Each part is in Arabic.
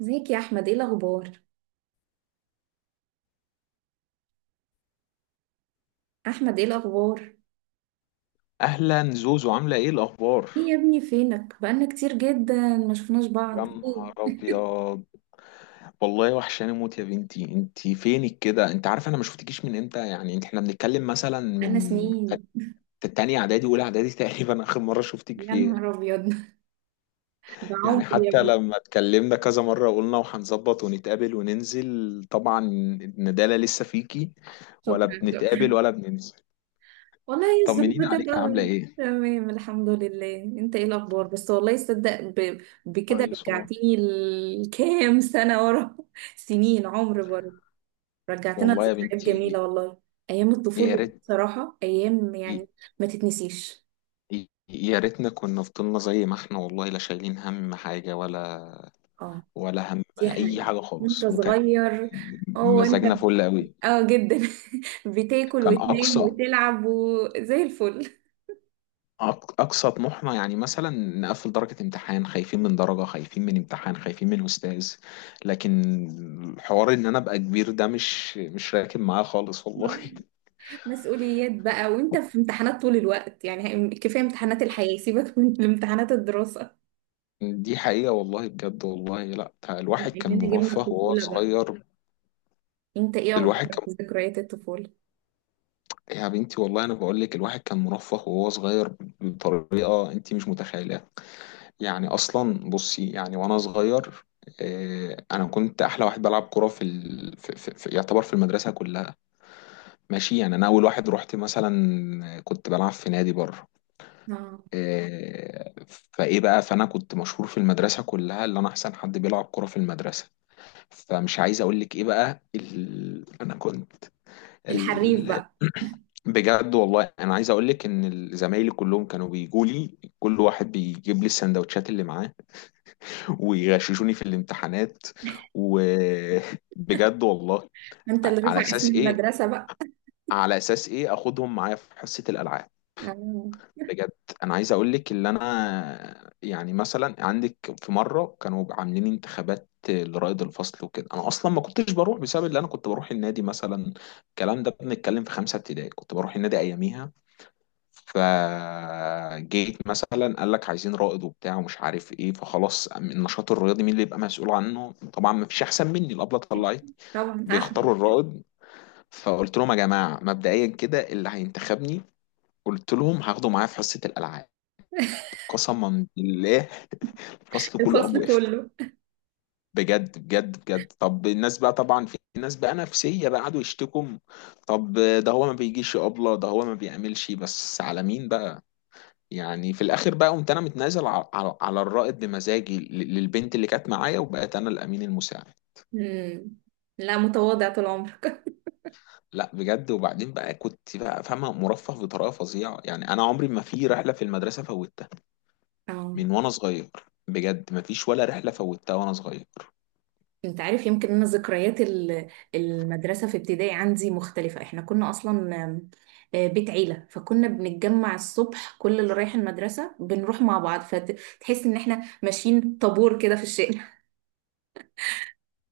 ازيك يا احمد، ايه الاخبار؟ احمد، ايه الاخبار؟ اهلا زوزو، عامله ايه الاخبار؟ ايه يا ابني، فينك؟ بقالنا كتير جدا ما شفناش يا بعض، ايه؟ نهار ابيض. والله وحشاني موت يا بنتي، انت فينك كده؟ انت عارفه انا ما شفتكيش من امتى؟ يعني احنا بنتكلم مثلا بقالنا من سنين. تانية اعدادي اولى اعدادي تقريبا اخر مره شفتك يا فيها. نهار ابيض. ده يعني عمري يا حتى ابني. لما اتكلمنا كذا مره قلنا وهنظبط ونتقابل وننزل، طبعا الندالة لسه فيكي، ولا شكرا، بنتقابل شكرا. ولا بننزل. والله هي الظروف طمنينا عليك، بتبقى. عامله ايه؟ تمام الحمد لله. انت ايه الاخبار؟ بس والله صدق، بكده كويس والله. رجعتيني لكام سنه ورا. سنين عمر برضه. رجعتنا والله يا لذكريات بنتي. جميله والله. ايام يا الطفوله دي ريت. بصراحه ايام يعني. ما تتنسيش. يا ريتنا كنا فضلنا زي ما احنا، والله لا شايلين هم حاجة ولا اه، ولا هم دي أي حقيقة. حاجة وانت خالص، وكان صغير. اه، انت. مزاجنا فل قوي. اه جدا. بتاكل كان وتنام وتلعب وزي الفل. أقصى طموحنا يعني مثلا نقفل درجة امتحان، خايفين من درجة، خايفين من امتحان، خايفين من أستاذ. لكن الحوار إن أنا أبقى كبير ده مش راكب معاه خالص والله. آه. مسؤوليات بقى، وانت في امتحانات طول الوقت، يعني كفاية امتحانات الحياة، سيبك من امتحانات الدراسة. دي حقيقة والله، بجد والله، لا بما الواحد كان اننا جبنا مرفه وهو الطفولة بقى، صغير. انت ايه الواحد اخبارك في ذكريات الطفولة؟ يا بنتي والله انا بقول لك، الواحد كان مرفه وهو صغير بطريقه انت مش متخيلها. يعني اصلا بصي، يعني وانا صغير، انا كنت احلى واحد بلعب كوره في يعتبر في المدرسه كلها. ماشي يعني انا اول واحد رحت مثلا كنت بلعب في نادي بره. اه، فايه بقى، فانا كنت مشهور في المدرسه كلها، اللي انا احسن حد بيلعب كوره في المدرسه. فمش عايز اقول لك ايه بقى، انا كنت الحريف ال... بقى. بجد والله انا عايز اقول لك ان زمايلي كلهم كانوا بيجوا لي، كل واحد بيجيب لي السندوتشات اللي معاه، ويغششوني في الامتحانات. وبجد والله. انت اللي على رفع اسم اساس ايه؟ المدرسة بقى. على اساس ايه؟ اخدهم معايا في حصة الالعاب. اه بجد. انا عايز اقول لك اللي انا يعني مثلا عندك، في مرة كانوا عاملين انتخابات لرائد الفصل وكده، انا اصلا ما كنتش بروح بسبب اللي انا كنت بروح النادي مثلا. الكلام ده بنتكلم في 5 ابتدائي، كنت بروح النادي اياميها. فجيت مثلا قال لك عايزين رائد وبتاع ومش عارف ايه، فخلاص النشاط الرياضي مين اللي يبقى مسؤول عنه؟ طبعا ما فيش احسن مني. الابله طلعت طبعا احمد. بيختاروا الرائد، فقلت لهم يا جماعه مبدئيا كده اللي هينتخبني قلت لهم هاخده معايا في حصه الالعاب. قسما بالله الفصل كله قام الفصل وقف. كله. بجد بجد بجد. طب الناس بقى، طبعا في ناس بقى نفسيه بقى قعدوا يشتكوا. طب ده هو ما بيجيش يا ابله، ده هو ما بيعملش، بس على مين بقى؟ يعني في الاخر بقى قمت انا متنازل على الرائد بمزاجي للبنت اللي كانت معايا، وبقيت انا الامين المساعد. مم. لا، متواضع طول عمرك. لا بجد. وبعدين بقى كنت بقى فاهمه، مرفه بطريقه فظيعه، يعني انا عمري ما في رحله في المدرسه فوتها اه، من وانا صغير. بجد ما فيش ولا رحله فوتها وانا صغير. انت عارف، يمكن انا ذكريات المدرسه في ابتدائي عندي مختلفه. احنا كنا اصلا آم، آه، بيت عيله، فكنا بنتجمع الصبح، كل اللي رايح المدرسه بنروح مع بعض، فتحس ان احنا ماشيين طابور كده في الشارع.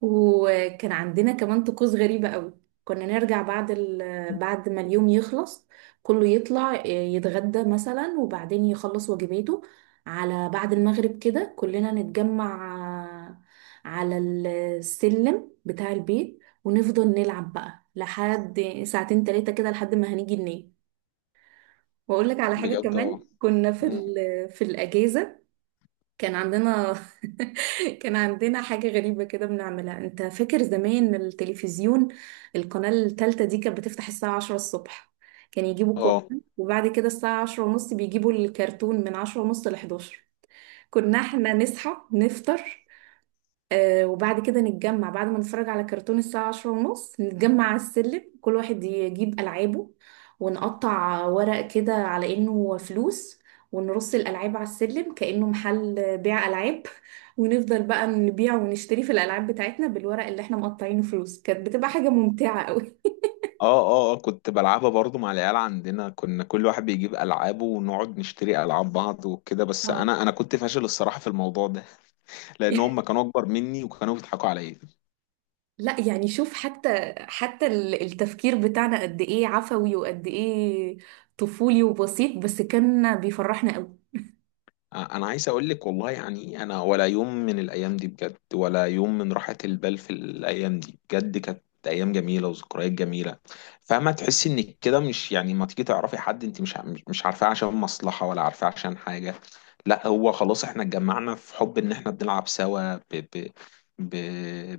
وكان عندنا كمان طقوس غريبة قوي. كنا نرجع بعد ما اليوم يخلص، كله يطلع يتغدى مثلا، وبعدين يخلص واجباته. على بعد المغرب كده كلنا نتجمع على السلم بتاع البيت، ونفضل نلعب بقى لحد ساعتين تلاتة كده، لحد ما هنيجي ننام. واقول لك على حاجة بجد. اه. كمان كنا مم. في الأجازة. كان عندنا كان عندنا حاجة غريبة كده بنعملها. انت فاكر زمان التلفزيون؟ القناة التالتة دي كانت بتفتح الساعة 10 الصبح. كان يجيبوا اه قرآن، وبعد كده الساعة 10:30 بيجيبوا الكرتون، من 10:30 11. كنا احنا نصحى نفطر، وبعد كده نتجمع بعد ما نتفرج على كرتون الساعة 10:30. نتجمع على السلم، كل واحد يجيب ألعابه، ونقطع ورق كده على إنه فلوس، ونرص الألعاب على السلم كأنه محل بيع ألعاب. ونفضل بقى نبيع ونشتري في الألعاب بتاعتنا بالورق اللي احنا مقطعينه فلوس. كانت بتبقى حاجة ممتعة قوي. اه اه. كنت بلعبها برضو مع العيال عندنا، كنا كل واحد بيجيب العابه ونقعد نشتري العاب بعض وكده، بس اه. انا كنت فاشل الصراحه في الموضوع ده لان هم كانوا اكبر مني وكانوا بيضحكوا عليا. لا يعني شوف، حتى التفكير بتاعنا قد ايه عفوي وقد ايه طفولي وبسيط، بس كان بيفرحنا قوي. انا عايز اقول لك والله، يعني انا ولا يوم من الايام دي بجد، ولا يوم من راحة البال في الايام دي بجد، كانت ايام جميله وذكريات جميله. فما تحسي انك كده مش يعني ما تيجي تعرفي حد انت مش عارفاه عشان مصلحه، ولا عارفاه عشان حاجه. لا، هو خلاص احنا اتجمعنا في حب ان احنا بنلعب سوا، ب ب ب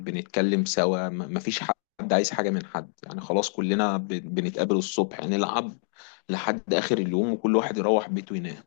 بنتكلم سوا، ما فيش حد عايز حاجه من حد، يعني خلاص كلنا بنتقابل الصبح يعني نلعب لحد اخر اليوم وكل واحد يروح بيته ينام.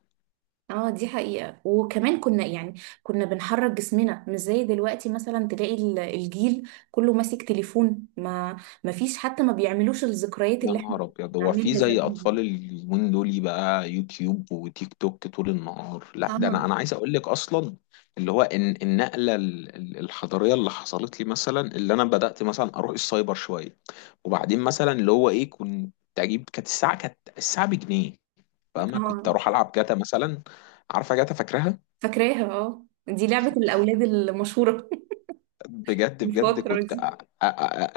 اه دي حقيقة. وكمان كنا يعني، كنا بنحرك جسمنا مش زي دلوقتي، مثلا تلاقي الجيل كله ماسك تليفون. ما فيش حتى، ما بيعملوش الذكريات يا اللي احنا كنا نهار ابيض، هو في بنعملها زي زمان. اطفال اليومين دول بقى، يوتيوب وتيك توك طول النهار؟ لا ده انا اه، انا عايز اقول لك اصلا اللي هو ان النقله الحضاريه اللي حصلت لي مثلا اللي انا بدات مثلا اروح السايبر شويه، وبعدين مثلا اللي هو ايه، كنت اجيب، كانت الساعه بجنيه. فاهمه؟ كنت اه. اروح العب جاتا مثلا. عارفه جاتا؟ فاكرها؟ فاكراها. اه، دي لعبة الأولاد المشهورة. بجد في بجد، الفترة كنت دي.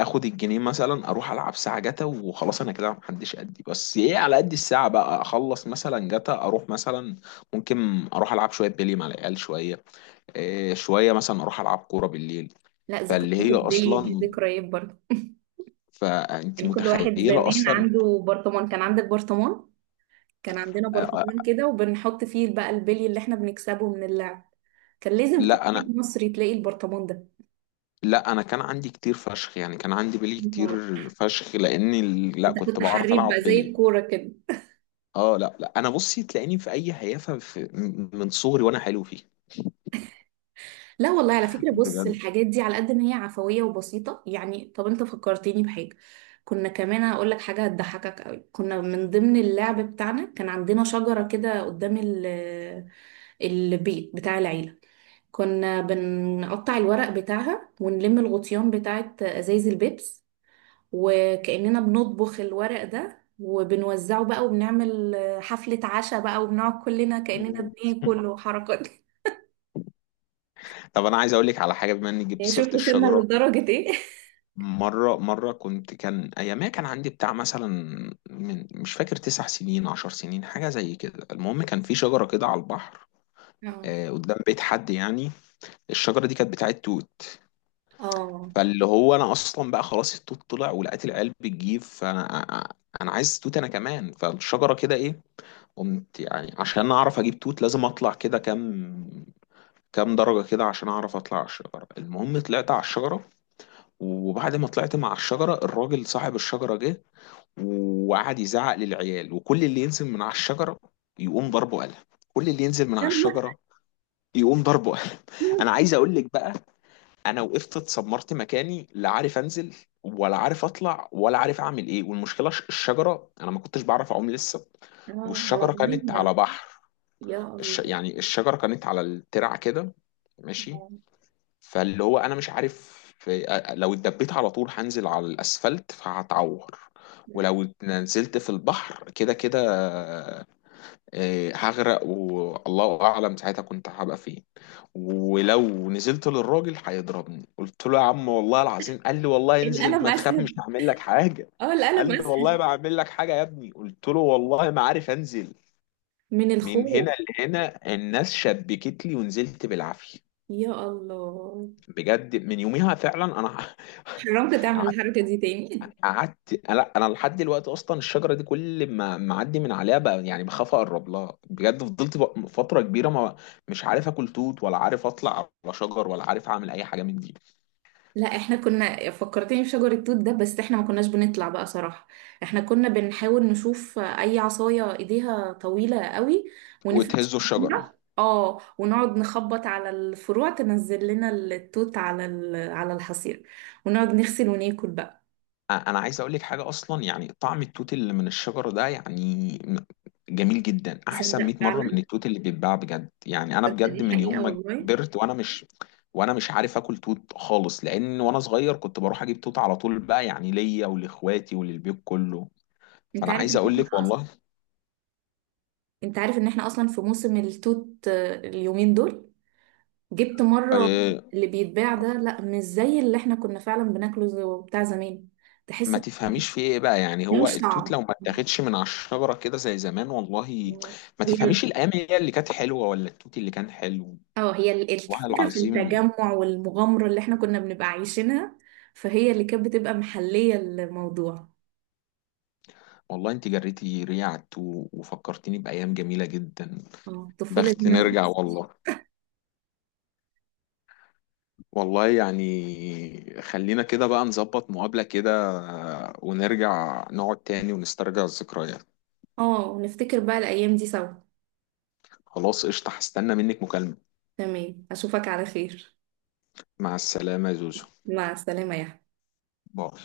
اخد الجنيه مثلا اروح العب ساعه جتا وخلاص، انا كده محدش قدي، بس ايه، على قد الساعه بقى اخلص مثلا جتا، اروح مثلا ممكن اروح العب شويه بلي مع العيال، شويه إيه، شويه مثلا اروح العب كوره بالليل. لا، فاللي ذكريات هي البلي دي اصلا، ذكريات برضه. فانت يعني كل واحد متخيله زمان اصلا. عنده برطمان. كان عندك برطمان؟ كان عندنا أ- برطمان أ- كده، وبنحط فيه بقى البلي اللي احنا بنكسبه من اللعب. كان لازم كل لا بيت انا مصري تلاقي البرطمان ده. لا انا كان عندي كتير فشخ، يعني كان عندي بلي كتير نهار. فشخ لاني لا انت كنت كنت بعرف حريف العب بقى زي بلي. الكوره كده. اه لا لا، انا بصي تلاقيني في اي هيافه من صغري وانا حلو فيه. لا والله، على فكره بص، بجد. الحاجات دي على قد ما هي عفويه وبسيطه، يعني طب انت فكرتني بحاجه. كنا كمان هقول لك حاجه هتضحكك قوي. كنا من ضمن اللعب بتاعنا كان عندنا شجره كده قدام البيت بتاع العيله. كنا بنقطع الورق بتاعها، ونلم الغطيان بتاعت ازايز البيبس، وكأننا بنطبخ الورق ده وبنوزعه بقى، وبنعمل حفلة عشاء بقى، وبنقعد كلنا كأننا مم. بناكل وحركات. طب انا عايز اقول لك على حاجه، بما اني جبت يعني سيره شوف وصلنا الشجره. لدرجة ايه. مره كان ايامها كان عندي بتاع مثلا، من مش فاكر 9 سنين 10 سنين، حاجه زي كده، المهم كان في شجره كده على البحر، اه. قدام بيت حد يعني. الشجره دي كانت بتاعت توت. اه، فاللي هو انا اصلا بقى خلاص التوت طلع، ولقيت العيال بتجيب، فانا عايز توت انا كمان، فالشجره كده ايه، قمت يعني عشان اعرف اجيب توت لازم اطلع كده، كام درجة كده عشان اعرف اطلع على الشجرة. المهم طلعت على الشجرة، وبعد ما طلعت مع الشجرة الراجل صاحب الشجرة جه، وقعد يزعق للعيال، وكل اللي ينزل من على الشجرة يقوم ضربه قلم، كل اللي ينزل من على يا نهار الشجرة يقوم ضربه قلم. أبيض. انا عايز اقول لك بقى، انا وقفت اتسمرت مكاني، لا عارف انزل ولا عارف اطلع ولا عارف اعمل ايه، والمشكلة الشجرة، انا ما كنتش بعرف اعوم لسه، اه، على والشجرة كانت مية. على بحر. يا الله. يعني الشجرة كانت على الترع كده، ماشي. آه. فاللي هو انا مش عارف، لو اتدبيت على طول هنزل على الاسفلت فهتعور، مم. ولو نزلت في البحر كده كده هغرق والله اعلم ساعتها كنت هبقى فين، ولو نزلت للراجل هيضربني. قلت له يا عم والله العظيم، قال لي والله انزل القلم ما تخاف اسهل. مش هعمل لك حاجة، اه، قال القلم لي والله اسهل. ما هعمل لك حاجة يا ابني، قلت له والله ما عارف انزل. من من الخوف. هنا لهنا الناس شبكت لي ونزلت بالعافيه. يا الله. بجد من يوميها فعلا انا حرمت تعمل قعدت الحركة دي تاني؟ لا انا لحد دلوقتي اصلا الشجره دي كل ما اعدي من عليها بقى يعني بخاف اقرب لها، بجد فضلت فتره كبيره ما مش عارف اكل توت ولا عارف اطلع على شجر ولا عارف اعمل اي حاجه من دي. لا، احنا كنا فكرتني بشجر التوت ده، بس احنا ما كناش بنطلع بقى صراحة. احنا كنا بنحاول نشوف اي عصاية ايديها طويلة قوي، ونفرش وتهزوا الشجره. فيها. اه، ونقعد نخبط على الفروع تنزل لنا التوت على الحصير، ونقعد نغسل وناكل بقى. انا عايز اقول لك حاجه اصلا، يعني طعم التوت اللي من الشجره ده، يعني جميل جدا، احسن تصدق 100 مره من فعلا، التوت اللي بيتباع، بجد. يعني انا تصدق بجد دي من حقيقة يوم ما والله. كبرت وانا مش عارف اكل توت خالص، لان وانا صغير كنت بروح اجيب توت على طول بقى، يعني ليا ولاخواتي وللبيت كله. انت فانا عارف عايز ان اقول احنا لك اصلا والله، انت عارف ان احنا اصلا في موسم التوت، اليومين دول. جبت مرة. آه، اللي بيتباع ده لا، مش زي اللي احنا كنا فعلا بناكله، بتاع زمان. ما تحس تفهميش في ايه بقى، يعني هو ملوش التوت طعم. لو ما اتاخدش من على الشجره كده زي زمان والله ما هي ال- تفهميش الايام هي اللي كانت حلوه ولا التوت اللي كان حلو. اه هي ال- والله الفكرة في العظيم. التجمع والمغامرة اللي احنا كنا بنبقى عايشينها، فهي اللي كانت بتبقى محلية الموضوع. والله انت جريتي ريعة عدت و- وفكرتيني بأيام جميلة جدا. اه، الطفولة دي بخت ما نرجع تت- والله. والله يعني خلينا كده بقى نظبط مقابلة كده، ونرجع نقعد تاني ونسترجع الذكريات. اه، ونفتكر بقى الأيام دي سوا. خلاص قشطة، هستنى منك مكالمة. تمام، أشوفك على خير. مع السلامة يا زوزو. مع السلامة يا باي.